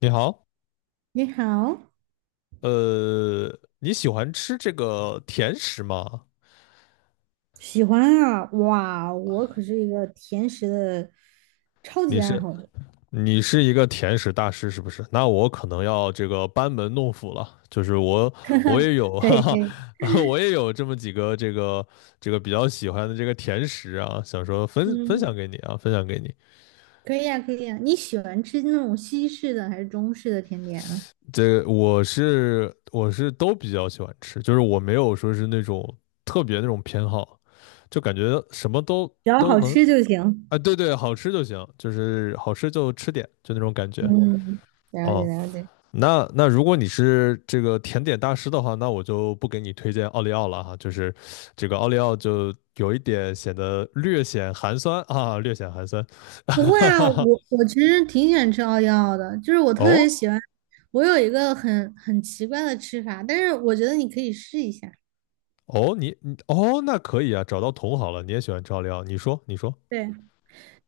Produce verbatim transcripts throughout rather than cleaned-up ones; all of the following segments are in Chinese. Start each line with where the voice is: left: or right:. left: 你好，
right: 你好，
left: 呃，你喜欢吃这个甜食吗？
right: 喜欢啊！哇，我可是一个甜食的超
left: 你
right: 级爱
left: 是
right: 好者。
left: 你是一个甜食大师是不是？那我可能要这个班门弄斧了，就是我我也有
right: 可
left: 哈
right: 以可以
left: 哈，我也有这么几个这个这个比较喜欢的这个甜食啊，想说 分分享
right: 嗯，
left: 给你啊，分享给你。
right: 可以呀、可以呀、你喜欢吃那种西式的还是中式的甜点啊？
left: 这我是我是都比较喜欢吃，就是我没有说是那种特别那种偏好，就感觉什么都
right: 只要
left: 都
right: 好
left: 能
right: 吃就行。
left: 啊，对对，好吃就行，就是好吃就吃点，就那种感觉。
right: 嗯，了解
left: 哦，
right: 了解。
left: 那那如果你是这个甜点大师的话，那我就不给你推荐奥利奥了哈，就是这个奥利奥就有一点显得略显寒酸啊，略显寒酸。
right: 不会
left: 哈
right: 啊，
left: 哈，
right: 我我其实挺喜欢吃奥利奥的，就是我特别
left: 哦
right: 喜欢。我有一个很很奇怪的吃法，但是我觉得你可以试一下。
left: 哦，你你哦，那可以啊，找到同好了，你也喜欢吃奥利奥，你说你说，
right: 对，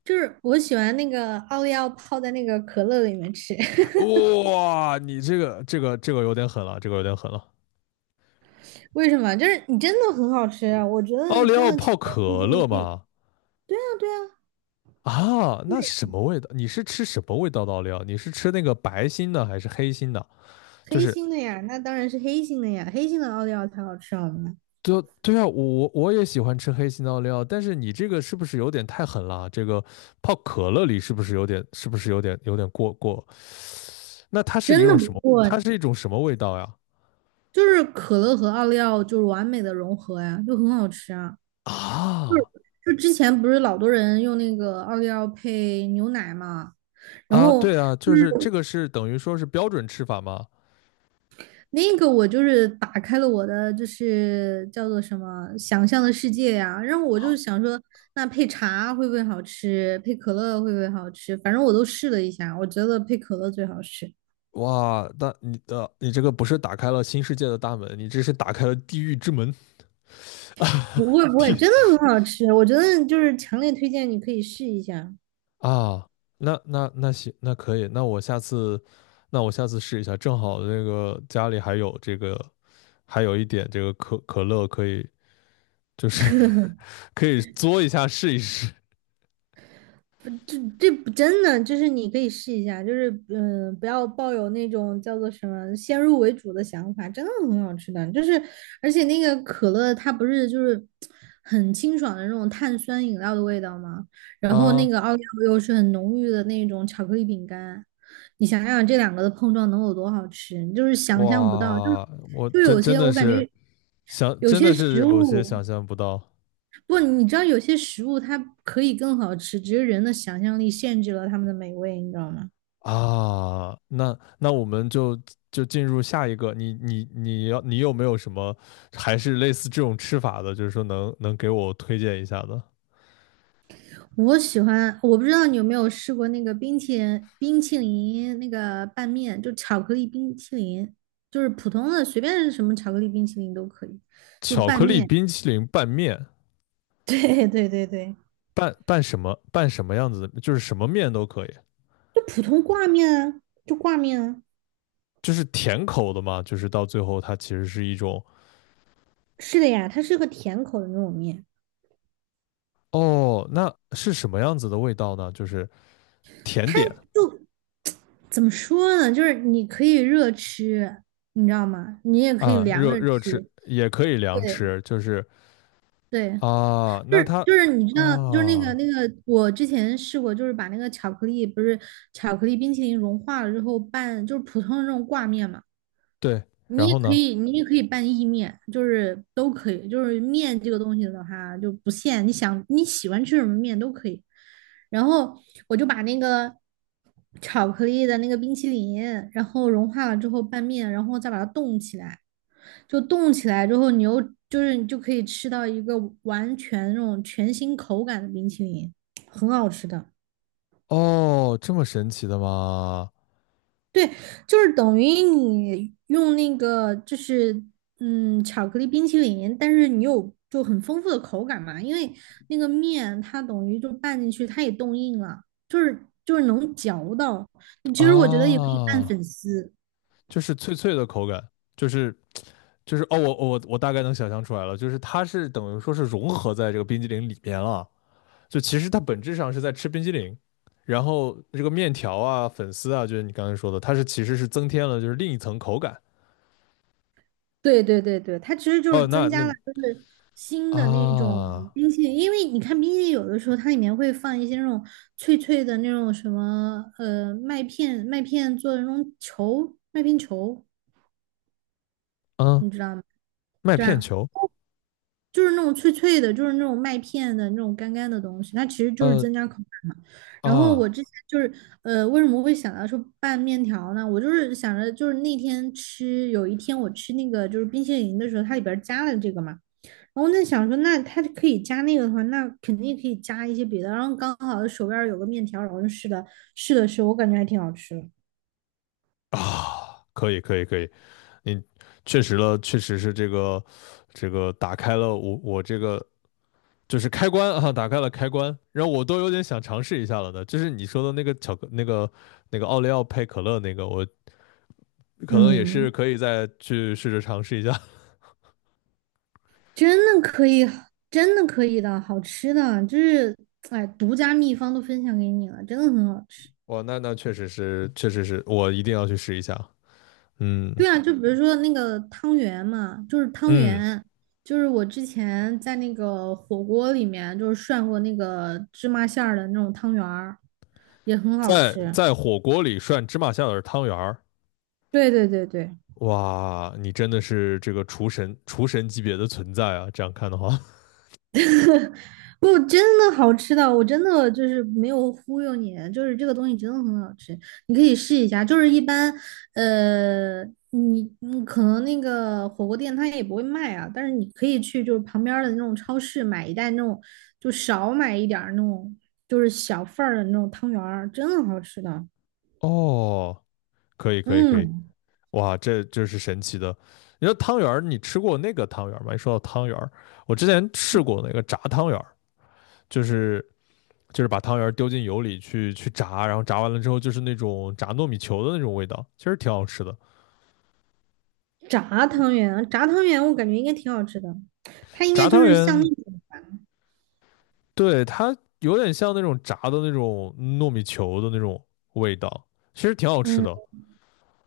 right: 就是我喜欢那个奥利奥泡在那个可乐里面吃。
left: 哇，你这个这个这个有点狠了，这个有点狠了。
right: 为什么？就是你真的很好吃啊，我觉得
left: 奥利
right: 真
left: 奥
right: 的强
left: 泡
right: 烈推
left: 可
right: 荐你
left: 乐
right: 可以。
left: 吗？
right: 对啊，对啊，
left: 啊，
right: 对
left: 那什
right: 呀，
left: 么味道？你是吃什么味道的奥？你是吃那个白心的还是黑心的？就
right: 黑
left: 是，
right: 心的呀，那当然是黑心的呀，黑心的奥利奥才好吃好吗？
left: 对对啊，我我也喜欢吃黑心的奥，但是你这个是不是有点太狠了啊？这个泡可乐里是不是有点，是不是有点有点过过？那它是一
right: 真的
left: 种
right: 不
left: 什么？
right: 错，
left: 它是一种什么味道呀？
right: 就是可乐和奥利奥就是完美的融合呀，就很好吃啊。
left: 啊
right: 就之前不是老多人用那个奥利奥配牛奶嘛，然
left: 啊，
right: 后
left: 对啊，就是这个是等于说是标准吃法吗？
right: 那个我就是打开了我的就是叫做什么想象的世界呀、然后我就想说，那配茶会不会好吃？配可乐会不会好吃？反正我都试了一下，我觉得配可乐最好吃。
left: 哇，那你的、呃你这个不是打开了新世界的大门，你这是打开了地狱之门啊！
right: 不会 不会，
left: 地
right: 真的很好吃，我觉得就是强烈推荐你可以试一下。
left: 啊，那那那行，那可以，那我下次，那我下次试一下，正好这个家里还有这个，还有一点这个可可乐，可以就是 可以嘬一下试一试
right: 这这不真的，就是你可以试一下，就是嗯、呃不要抱有那种叫做什么先入为主的想法，真的很好吃的。就是而且那个可乐它不是就是很清爽的那种碳酸饮料的味道吗？然后那
left: 啊！
right: 个奥利奥又是很浓郁的那种巧克力饼干，你想想这两个的碰撞能有多好吃，你就是想象不到。就是
left: 哇，我
right: 就
left: 真
right: 有
left: 真
right: 些
left: 的
right: 我感
left: 是
right: 觉
left: 想，
right: 有
left: 真
right: 些
left: 的是
right: 食
left: 有些
right: 物。
left: 想象不到
right: 不，你知道有些食物它可以更好吃，只是人的想象力限制了它们的美味，你知道吗？
left: 啊！那那我们就就进入下一个，你你你要你有没有什么还是类似这种吃法的，就是说能能给我推荐一下的？
right: 我喜欢，我不知道你有没有试过那个冰淇淋冰淇淋那个拌面，就巧克力冰淇淋，就是普通的随便什么巧克力冰淇淋都可以，就
left: 巧
right: 拌
left: 克力
right: 面。
left: 冰淇淋拌面。
right: 对对对对，
left: 拌拌什么拌什么样子的，就是什么面都可以，
right: 就普通挂面啊，就挂面啊。
left: 就是甜口的嘛，就是到最后它其实是一种。
right: 是的呀，它是个甜口的那种面，
left: 哦，那是什么样子的味道呢？就是甜
right: 它
left: 点
right: 就怎么说呢？就是你可以热吃，你知道吗？你也可以
left: 啊，
right: 凉
left: 热
right: 着
left: 热吃
right: 吃。
left: 也可以凉
right: 对
left: 吃，就是
right: 对，
left: 啊，
right: 就
left: 那
right: 是
left: 它
right: 就是你知道，就是那个
left: 啊，
right: 那个，我之前试过，就是把那个巧克力，不是巧克力冰淇淋融化了之后拌，就是普通的那种挂面嘛。
left: 对，
right: 你
left: 然
right: 也
left: 后
right: 可
left: 呢？
right: 以，你也可以拌意面，就是都可以。就是面这个东西的话，就不限，你想你喜欢吃什么面都可以。然后我就把那个巧克力的那个冰淇淋，然后融化了之后拌面，然后再把它冻起来。就冻起来之后，你又就是你就可以吃到一个完全那种全新口感的冰淇淋，很好吃的。
left: 哦，这么神奇的吗？
right: 对，就是等于你用那个就是嗯巧克力冰淇淋，但是你有就很丰富的口感嘛，因为那个面它等于就拌进去，它也冻硬了，就是就是能嚼到。其实我觉得也可以拌粉
left: 啊，
right: 丝。
left: 就是脆脆的口感，就是就是哦，我我我大概能想象出来了，就是它是等于说是融合在这个冰激凌里面了。就其实它本质上是在吃冰激凌，然后这个面条啊、粉丝啊，就是你刚才说的，它是其实是增添了就是另一层口感。
right: 对对对对，它其实就是
left: 哦，那
right: 增加
left: 那
right: 了就是新的那种
left: 啊
right: 冰淇淋，因为你看冰淇淋有的时候它里面会放一些那种脆脆的那种什么呃麦片麦片做的那种球麦片球，
left: 啊，
right: 你知道吗？
left: 麦
right: 对
left: 片
right: 啊，
left: 球，
right: 就是那种脆脆的，就是那种麦片的那种干干的东西，它其实就是
left: 呃
right: 增加口感嘛。然后
left: 啊，
right: 我之前就是呃为什么会想到说拌面条呢？我就是想着就是那天吃有一天我吃那个就是冰淇淋的时候，它里边儿加了这个嘛。然后在想说，那它可以加那个的话，那肯定可以加一些别的。然后刚好手边有个面条，然后就试了试了试，我感觉还挺好吃的。
left: 可以可以可以，你确实了，确实是这个这个打开了我我这个就是开关啊，打开了开关，让我都有点想尝试一下了的。就是你说的那个巧克那个那个奥利奥配可乐那个，我可能也是
right: 嗯，
left: 可以再去试着尝试一下。
right: 真的可以，真的可以的，好吃的，就是哎，独家秘方都分享给你了，真的很好吃。
left: 哇，那那确实是，确实是我一定要去试一下。嗯
right: 对啊，就比如说那个汤圆嘛，就是汤
left: 嗯，
right: 圆，就是我之前在那个火锅里面就是涮过那个芝麻馅儿的那种汤圆儿，也很好
left: 在
right: 吃。
left: 在火锅里涮芝麻馅的汤圆儿，
right: 对对对对。
left: 哇，你真的是这个厨神厨神级别的存在啊！这样看的话，
right: 不，真的好吃的，我真的就是没有忽悠你，就是这个东西真的很好吃，你可以试一下。就是一般，呃，你嗯可能那个火锅店它也不会卖啊，但是你可以去就是旁边儿的那种超市买一袋那种，就少买一点儿那种，就是小份儿的那种汤圆儿，真的好吃的。
left: 哦，可以可以可以，
right: 嗯，
left: 哇，这这是神奇的。你说汤圆儿，你吃过那个汤圆儿吗？一说到汤圆儿，我之前试过那个炸汤圆儿，就是就是把汤圆儿丢进油里去去炸，然后炸完了之后就是那种炸糯米球的那种味道，其实挺好吃的。
right: 炸汤圆，炸汤圆我感觉应该挺好吃的，它应该
left: 炸
right: 就
left: 汤
right: 是像那
left: 圆。
right: 种，
left: 对，它有点像那种炸的那种糯米球的那种味道，其实挺好吃的。
right: 嗯。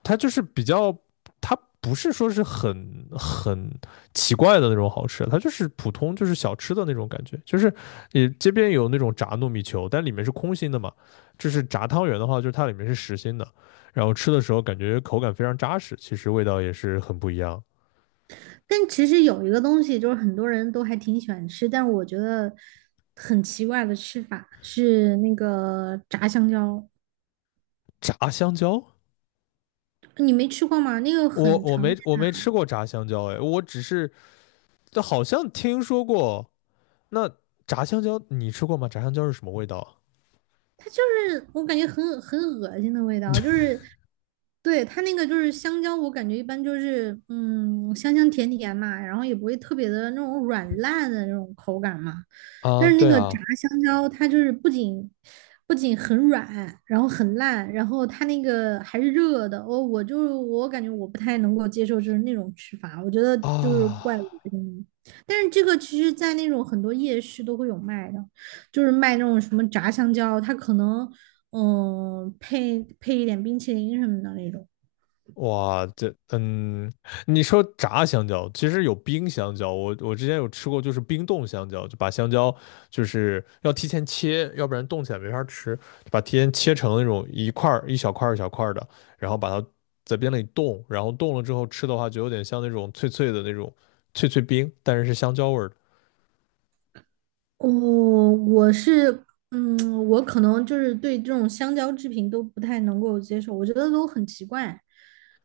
left: 它就是比较，它不是说是很很奇怪的那种好吃，它就是普通就是小吃的那种感觉。就是你街边有那种炸糯米球，但里面是空心的嘛。就是炸汤圆的话，就是它里面是实心的，然后吃的时候感觉口感非常扎实，其实味道也是很不一样。
right: 但其实有一个东西，就是很多人都还挺喜欢吃，但是我觉得很奇怪的吃法是那个炸香蕉，
left: 炸香蕉，
right: 你没吃过吗？那个
left: 我
right: 很
left: 我没
right: 常
left: 我没吃过炸香蕉，哎，我只是好像听说过。那炸香蕉你吃过吗？炸香蕉是什么味道
right: 它就是我感觉很恶很恶心的味道，就是对它那个就是香蕉，我感觉一般就是嗯香香甜甜嘛，然后也不会特别的那种软烂的那种口感嘛。
left: 啊？啊
right: 但是那
left: 对
right: 个炸
left: 啊，
right: 香蕉，它就是不仅不仅很软，然后很烂，然后它那个还是热的。我我就我感觉我不太能够接受就是那种吃法，我觉得就是怪恶
left: 啊，
right: 心。但是这个其实在那种很多夜市都会有卖的。就是卖那种什么炸香蕉，它可能嗯、呃配配一点冰淇淋什么的那种。
left: 哇，这，嗯，你说炸香蕉，其实有冰香蕉，我我之前有吃过，就是冰冻香蕉，就把香蕉就是要提前切，要不然冻起来没法吃，就把提前切成那种一块儿一小块儿一小块儿的，然后把它在冰箱里冻，然后冻了之后吃的话，就有点像那种脆脆的那种脆脆冰，但是是香蕉味儿的。
right: 哦，我是，嗯，我可能就是对这种香蕉制品都不太能够接受，我觉得都很奇怪。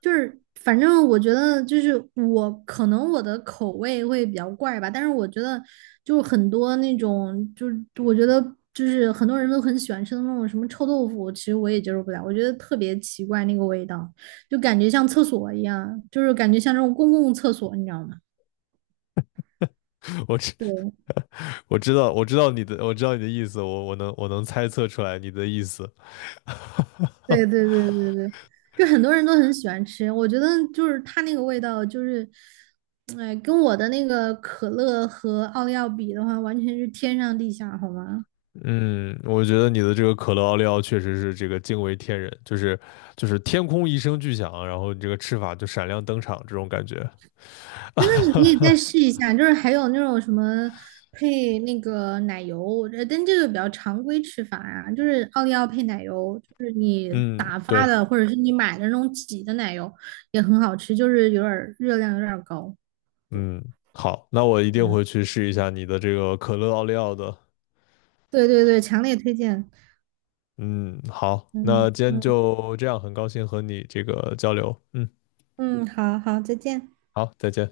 right: 就是反正我觉得就是我可能我的口味会比较怪吧，但是我觉得就很多那种就是我觉得就是很多人都很喜欢吃的那种什么臭豆腐，其实我也接受不了，我觉得特别奇怪那个味道，就感觉像厕所一样，就是感觉像这种公共厕所，你知道吗？
left: 我知
right: 对
left: 我知道我知道你的我知道你的意思，我我能我能猜测出来你的意思。
right: 对对对对对，就很多人都很喜欢吃，我觉得就是它那个味道，就是，哎，跟我的那个可乐和奥利奥比的话，完全是天上地下，好吗？
left: 嗯，我觉得你的这个可乐奥利奥确实是这个惊为天人，就是就是天空一声巨响，然后你这个吃法就闪亮登场这种感觉。
right: 你可以再试一下，就是还有那种什么配那个奶油，我觉得但这个比较常规吃法呀，就是奥利奥配奶油，就是你
left: 嗯，
right: 打发
left: 对，
right: 的或者是你买的那种挤的奶油也很好吃，就是有点儿热量有点儿高，
left: 嗯，好，那我一定
right: 嗯，
left: 会去试一下你的这个可乐奥利奥的。
right: 对对对，强烈推荐，
left: 嗯，好，
right: 嗯
left: 那今天
right: 嗯。
left: 就这样，很高兴和你这个交流。嗯，
right: 嗯，好好，再见。
left: 好，再见。